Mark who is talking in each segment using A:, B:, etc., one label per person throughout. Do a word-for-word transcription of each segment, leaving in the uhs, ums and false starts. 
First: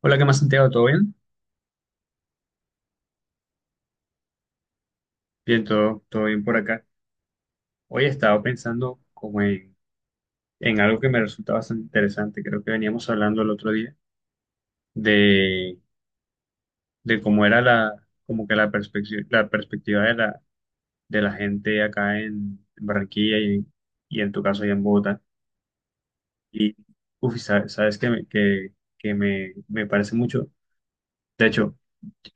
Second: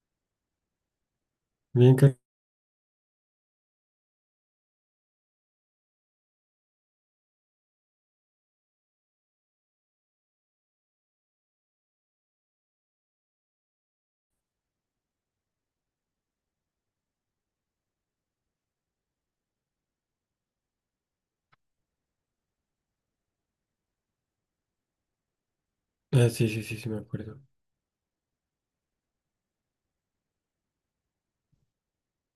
A: Hola, ¿qué más, Santiago? ¿Todo bien?
B: Bien, Car-
A: Bien, todo, todo bien por acá. Hoy he estado pensando como en, en algo que me resulta bastante interesante. Creo que veníamos hablando el otro día de, de cómo era la, como que la perspectiva, la perspectiva de la, de la gente acá en Barranquilla y, y en tu caso allá en Bogotá.
B: ah, sí, sí,
A: Y,
B: sí, sí, me
A: uf, y
B: acuerdo.
A: sa- sabes, que, me, que, que me, me parece mucho. De hecho,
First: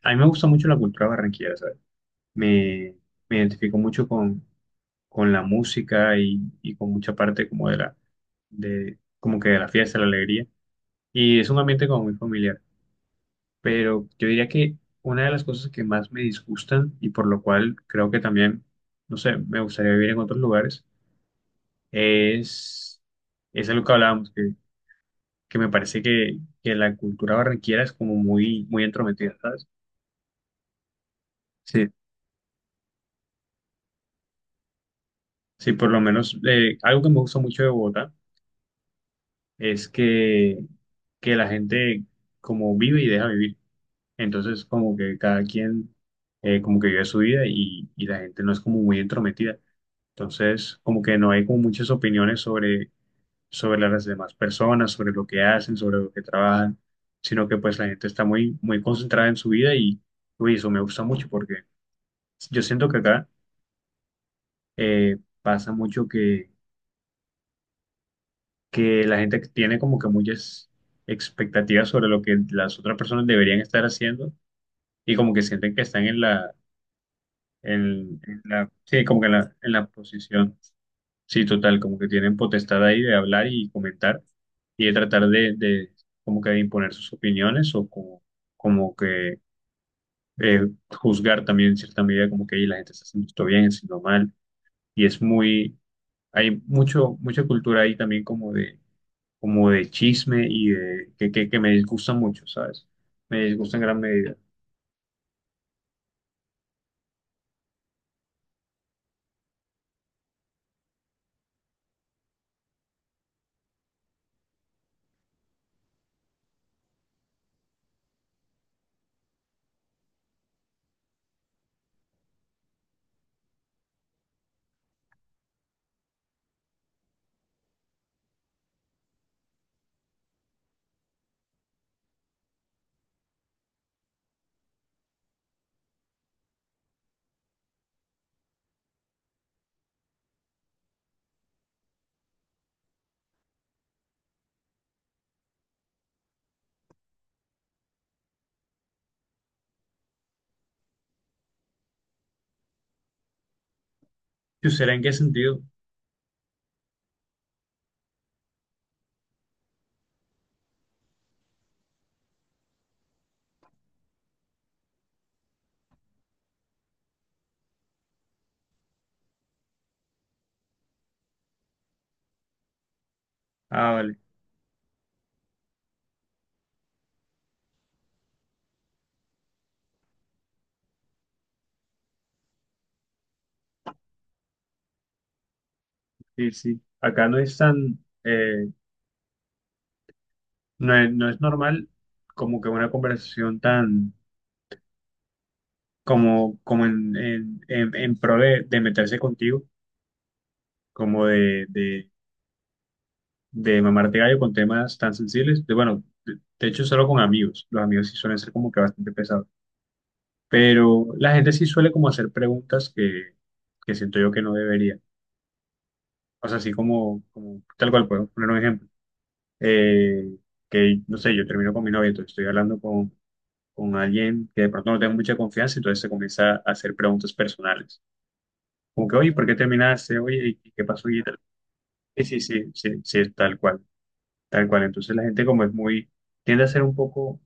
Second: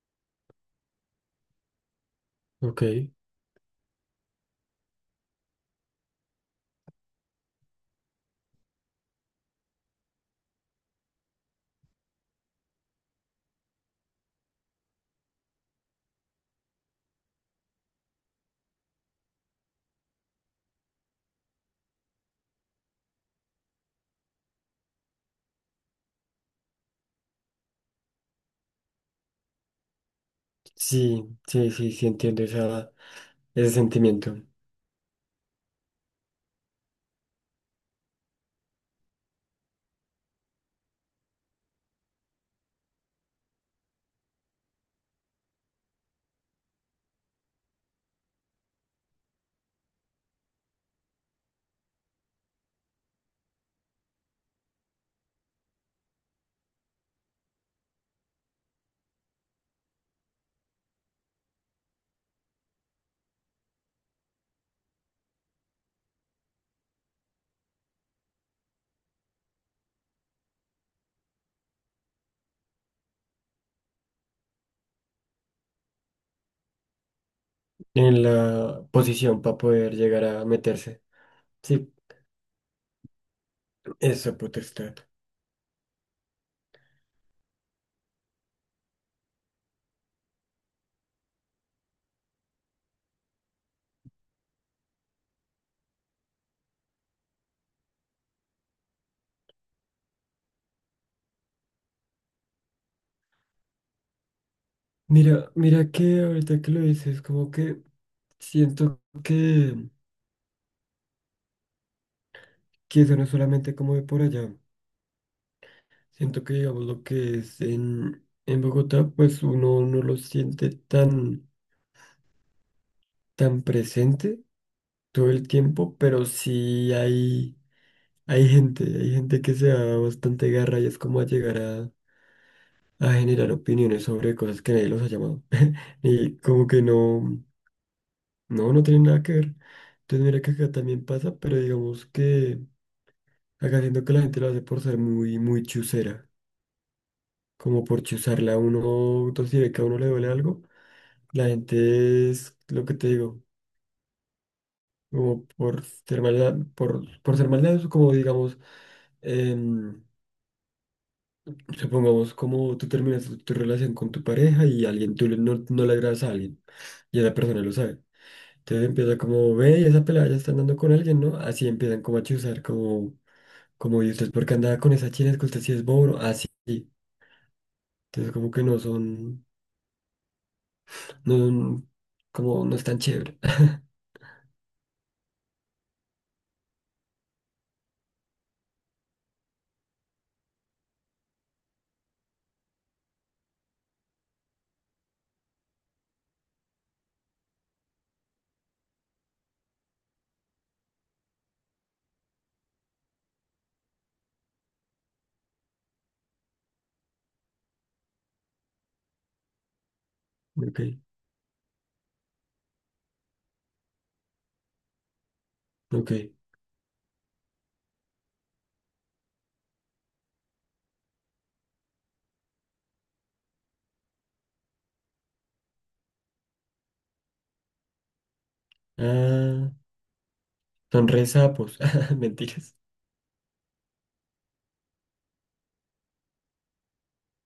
A: a mí me gusta mucho la cultura barranquillera, ¿sabes?
B: Ok,
A: Me, me identifico mucho con con la música y, y con mucha parte como de la, de, como que de la fiesta, la alegría. Y es un ambiente como muy familiar. Pero yo diría que una de las cosas que más me disgustan y por lo cual creo que también, no sé, me gustaría vivir en otros lugares, es, es algo que hablábamos, que, que me parece que, que la cultura barranquera es como muy, muy entrometida, ¿sabes?
B: sí, sí,
A: Sí.
B: sí, sí, entiendo esa, ese sentimiento
A: Sí, por lo menos eh, algo que me gusta mucho de Bogotá es que, que la gente como vive y deja vivir. Entonces, como que cada quien, eh, como que vive su vida y, y la gente no es como muy entrometida. Entonces, como que no hay como muchas opiniones sobre, sobre las demás personas, sobre lo que hacen, sobre lo que trabajan, sino que pues la gente está muy, muy concentrada en su vida y, uy, eso me gusta mucho porque yo siento que acá eh, pasa mucho que, que la gente tiene como que muchas expectativas sobre lo que las otras personas deberían estar haciendo y como que sienten que están en la en-
B: en
A: en la,
B: la
A: sí, como que en
B: posición
A: la,
B: para
A: en la
B: poder llegar a
A: posición,
B: meterse.
A: sí, total,
B: Sí,
A: como que tienen potestad ahí de hablar y comentar
B: esa
A: y de
B: potestad.
A: tratar de, de como que de imponer sus opiniones o como, como que eh, juzgar también en cierta medida como que ahí la gente está haciendo esto bien, haciendo mal y es muy, hay mucho, mucha cultura ahí también como de, como de chisme y de, que, que, que me disgusta mucho, ¿sabes? Me disgusta en gran medida.
B: Mira, mira que ahorita que lo dices, como que siento que, que eso no es solamente como de por allá. Siento que, digamos, lo que es en, en Bogotá, pues uno no lo siente tan, tan presente todo el tiempo, pero sí hay. Hay gente, hay gente que se da bastante garra y es como a llegar a, a generar opiniones sobre cosas que nadie los ha llamado. Y como que no, no, no tiene nada que ver. Entonces mira que acá también pasa, pero digamos que acá siento que la gente lo hace por ser muy, muy chusera. Como por chuzarla a uno, entonces si ve que a uno le duele algo, la gente es lo que te digo,
A: ¿Y será en qué
B: como
A: sentido?
B: por ser maldad, por, por ser maldad, como digamos, em, supongamos como tú terminas tu, tu relación con tu pareja y alguien, tú le- no, no le agradas a alguien y esa persona lo sabe. Entonces empieza como, ve, esa pelada ya está andando con alguien, ¿no? Así empiezan como a chuzar, como,
A: Ah,
B: como, ¿y
A: vale,
B: usted por qué andaba con esa china? Es que usted sí es bobo, así. Entonces como que no son, no son, como, no es tan chévere.
A: sí, sí. Acá no es tan... eh, no es, no es normal como que una conversación tan como, como en, en, en, en pro de, de meterse contigo, como de, de, de mamarte gallo con temas tan sensibles. De, bueno, de, de hecho solo con amigos. Los amigos sí suelen ser como que bastante pesados.
B: Ok,
A: Pero la gente sí suele como hacer preguntas que, que siento yo que no debería.
B: ok.
A: O sea, así como, como tal cual puedo poner un ejemplo. Eh, que no sé, yo termino con mi novia, entonces estoy hablando con con alguien que de pronto no tenga mucha confianza, entonces se comienza a hacer preguntas personales. Como que, oye, ¿por qué
B: Ah,
A: terminaste? Oye, ¿y qué
B: son
A: pasó? Y
B: re
A: tal.
B: sapos,
A: Sí, sí, sí,
B: mentiras.
A: sí, sí, es tal cual, tal cual. Entonces la gente como es muy, tiende a ser un poco,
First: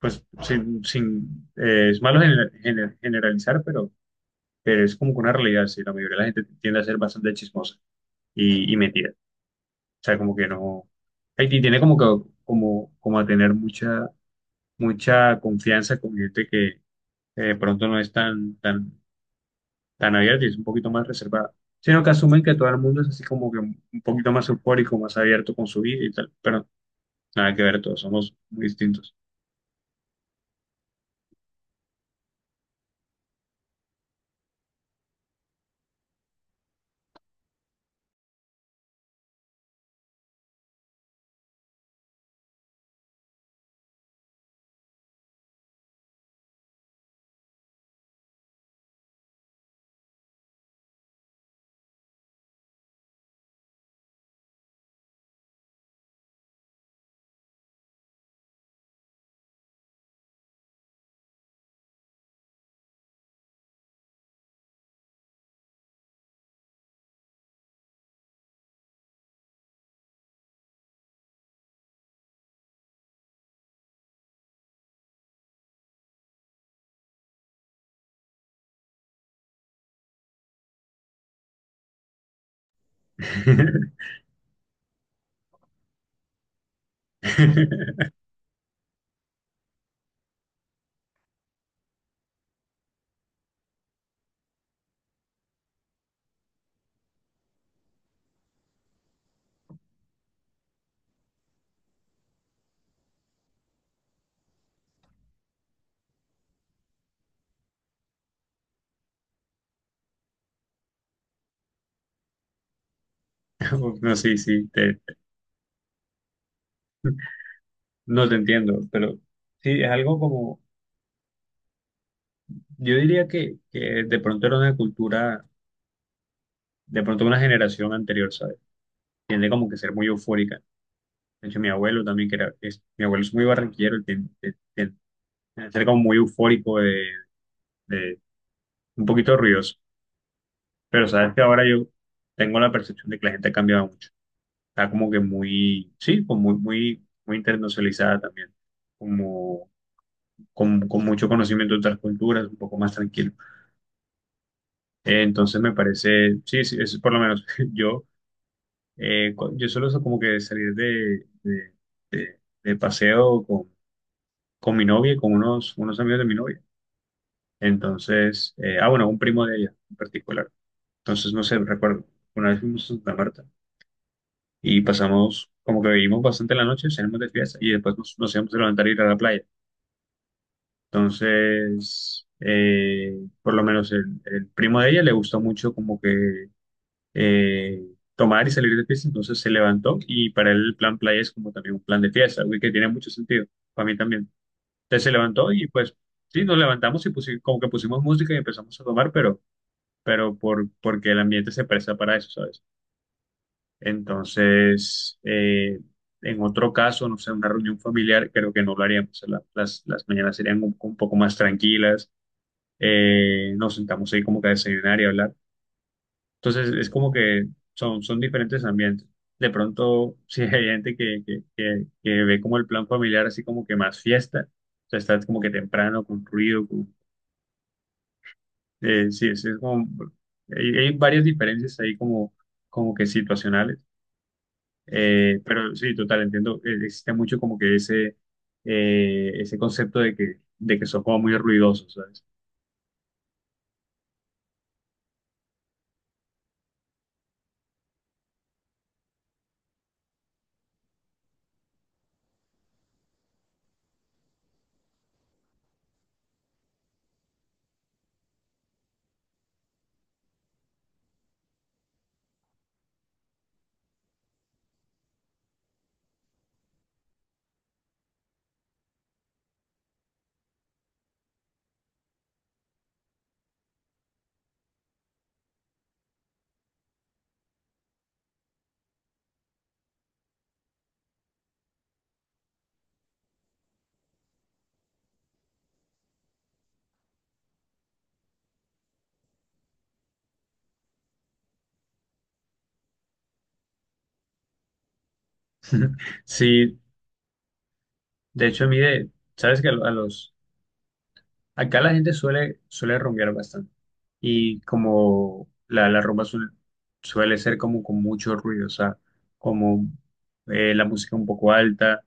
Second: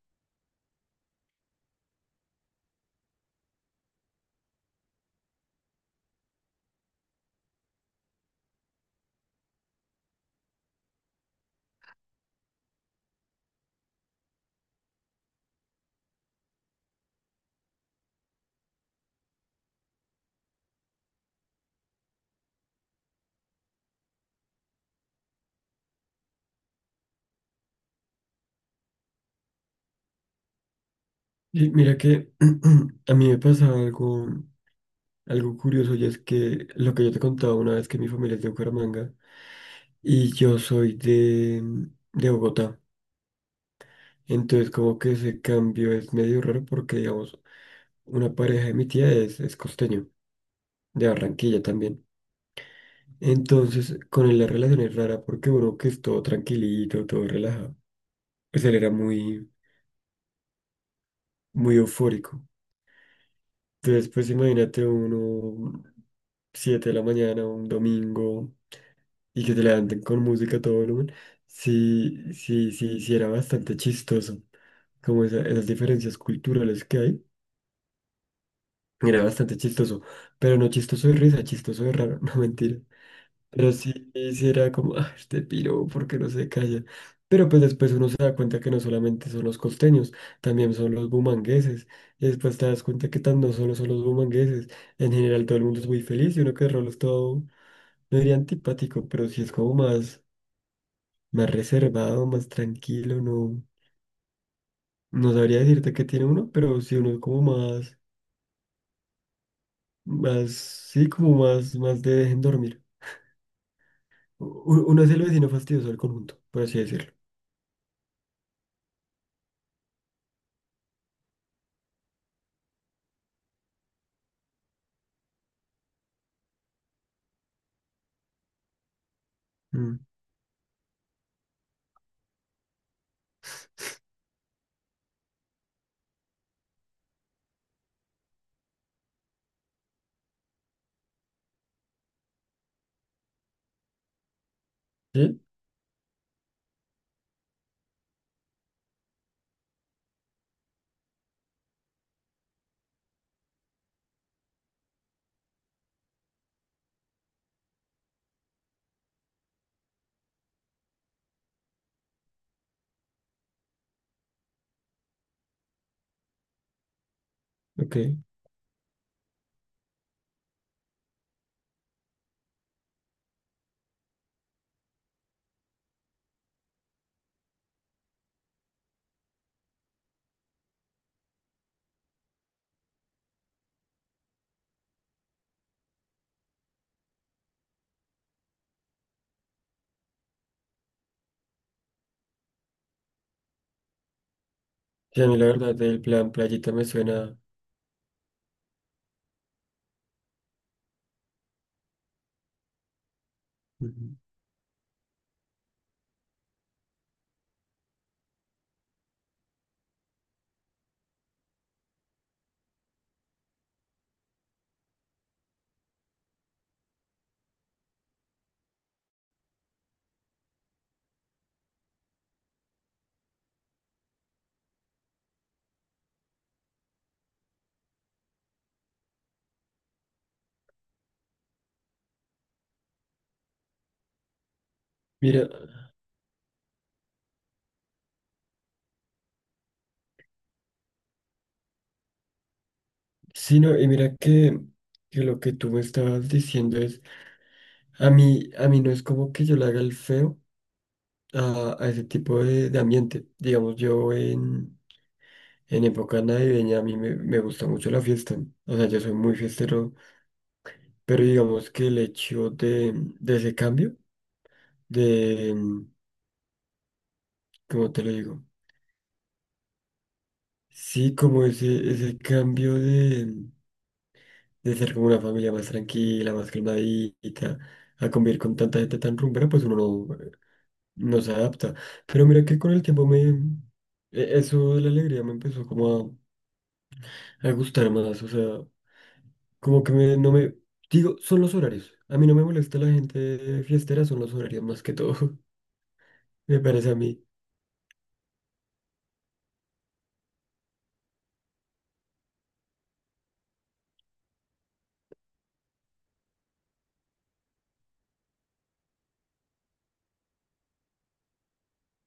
A: pues, sin, sin eh, es malo gener- gener- generalizar, pero, pero es como que una realidad, sí, la mayoría de la gente tiende a ser bastante chismosa y, y metida. O sea, como que no, Haití tiene como que, como, como a tener mucha, mucha confianza con gente que, que de pronto no es tan, tan tan abierta y es un poquito más reservada, sino que asumen que todo el mundo es así como que un poquito más eufórico, más abierto con su vida y tal, pero nada que ver, todos somos muy distintos.
B: Y mira que a mí me pasaba algo. Algo curioso y es que lo que yo te contaba una vez que mi familia es de Bucaramanga y yo soy de, de Bogotá. Entonces como que ese cambio es medio raro porque digamos una pareja de mi tía es, es costeño, de Barranquilla también. Entonces con él la relación es rara porque uno que es todo tranquilito, todo relajado, pues él era muy, muy eufórico. Entonces pues imagínate uno siete de la mañana, un domingo. Y que te levanten con música a todo volumen, sí, sí, sí, sí era bastante chistoso, como esa- esas diferencias culturales que hay, era bastante chistoso, pero no chistoso de risa, chistoso de raro, no mentira, pero sí, sí era como, ah, este piro, ¿por qué no se calla? Pero pues después uno se da cuenta que no solamente son los costeños, también son los bumangueses, y después te das cuenta que tan no solo son los bumangueses, en general todo el mundo es muy feliz y uno que de rolo es todo, no diría antipático, pero sí es como más, más reservado, más tranquilo, no, no sabría decirte que tiene uno, pero sí uno es como más, más, sí, como más, más de dejen dormir.
A: No, sí, sí,
B: U-
A: te-
B: Uno es el vecino fastidioso del conjunto, por así decirlo.
A: no te entiendo, pero sí, es algo como, yo diría que, que de pronto era una cultura, de pronto una generación anterior, ¿sabes? Tiende como que ser
B: Mm,
A: muy eufórica. De hecho, mi abuelo también, que era, es- mi abuelo es muy barranquillero, y tiende, tiende- tiende a ser como muy eufórico, de, de- un poquito ruidoso. Pero sabes que ahora yo tengo la percepción de que la gente ha cambiado mucho. Está como que
B: ¿sí?
A: muy, sí, como muy, muy, muy internacionalizada también. Como con, con mucho conocimiento de otras culturas, un poco más tranquilo. Eh, entonces me parece, sí, sí, es por lo menos yo, eh, cu- yo suelo so- como que salir de, de, de- de paseo con, con mi novia y con unos, unos amigos de mi novia.
B: Ok.
A: Entonces, eh, ah, bueno, un primo de ella en particular. Entonces, no sé, recuerdo, una vez fuimos a Santa Marta y pasamos, como que bebimos bastante la noche, salimos de fiesta y después nos, nos íbamos a levantar a ir a la playa. Entonces, eh, por lo menos el, el primo de ella le gustó mucho como que eh, tomar y salir de fiesta, entonces se levantó y para él el plan playa es como también un plan de fiesta, algo que tiene mucho sentido, para mí también. Entonces se
B: Sí, a mí la
A: levantó y
B: verdad
A: pues
B: el plan
A: sí, nos
B: playita me
A: levantamos y
B: suena.
A: pusi- como que pusimos música y empezamos a tomar, pero, pero por, porque el ambiente se presta para eso, ¿sabes?
B: Ujú.
A: Entonces, eh, en otro caso, no sé, una reunión familiar, creo que no lo haríamos. La- Las, las mañanas serían un, un poco más tranquilas. eh, nos sentamos ahí como que a desayunar y hablar. Entonces, es como que son, son diferentes ambientes. De pronto, si hay gente que, que, que, que ve como el plan familiar así como que más fiesta, o sea, está como que temprano, con ruido, con, eh, sí, es, es como, hay, hay varias diferencias ahí como, como que situacionales. Eh,
B: Mira,
A: pero sí, total, entiendo. eh, Existe mucho como que ese, eh, ese concepto de que, de que son como muy ruidosos, ¿sabes?
B: sí, no, y mira que, que lo que tú me estabas diciendo es, a mí, a mí no es como que yo le haga el feo a, a ese tipo de, de ambiente. Digamos, yo en En época navideña a mí me, me gusta mucho la fiesta. O sea, yo soy muy fiestero, pero digamos que el hecho de, de ese cambio, de, mm, ¿cómo te lo digo? Sí, como ese, ese cambio de, de ser como una familia más tranquila, más calmadita, a convivir con tanta gente tan rumbera, pues uno no, no se adapta. Pero mira que con el tiempo me, e- eso de la alegría me empezó como a, a gustar más, o sea, como que me- no me, digo, son los horarios. A mí no me molesta la gente fiestera, son los horarios más que todo. Me
A: Sí,
B: parece a mí.
A: de hecho a mí, de, ¿sabes que a, lo- a los, acá la gente suele, suele rumbear bastante. Y como la, la rumba suel- suele ser como con mucho ruido, o sea, como eh, la música un poco alta,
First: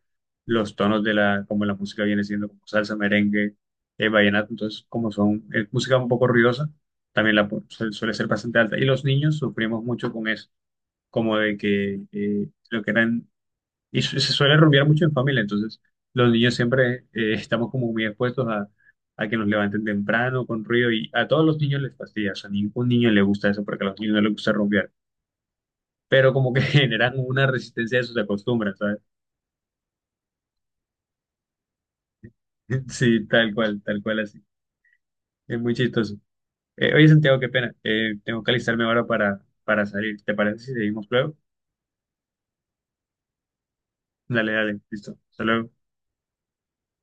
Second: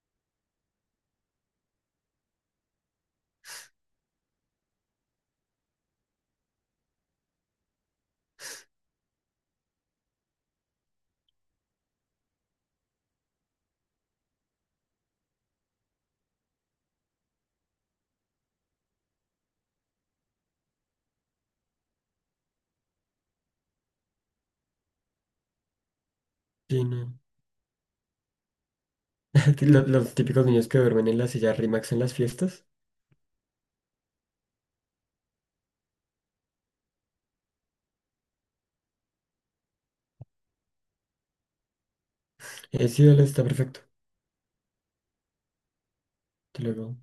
A: los tonos de la, como la música viene siendo como salsa, merengue, eh, vallenato, entonces como son, es música un poco ruidosa, también la pu- suel- suele ser bastante alta. Y los niños sufrimos mucho con eso, como de que eh, lo que eran y su- se suele rumbear mucho en familia, entonces los niños siempre eh, estamos como muy expuestos a, a que nos levanten temprano con ruido y a todos los niños les fastidia, o sea, a ningún niño le gusta eso porque a los niños no les gusta rumbear, pero como que
B: Sí,
A: generan
B: no.
A: una resistencia a sus acostumbran, ¿sabes?
B: Lo- Los, típicos niños que duermen en la silla RIMAX en las fiestas.
A: Sí, tal cual, tal cual así. Es muy chistoso. Eh, oye, Santiago, qué pena. Eh, tengo que alistarme ahora para, para salir. ¿Te parece si seguimos luego?
B: Eh, sí, dale, está perfecto.
A: Dale, dale, listo. Hasta luego.
B: Te lo digo.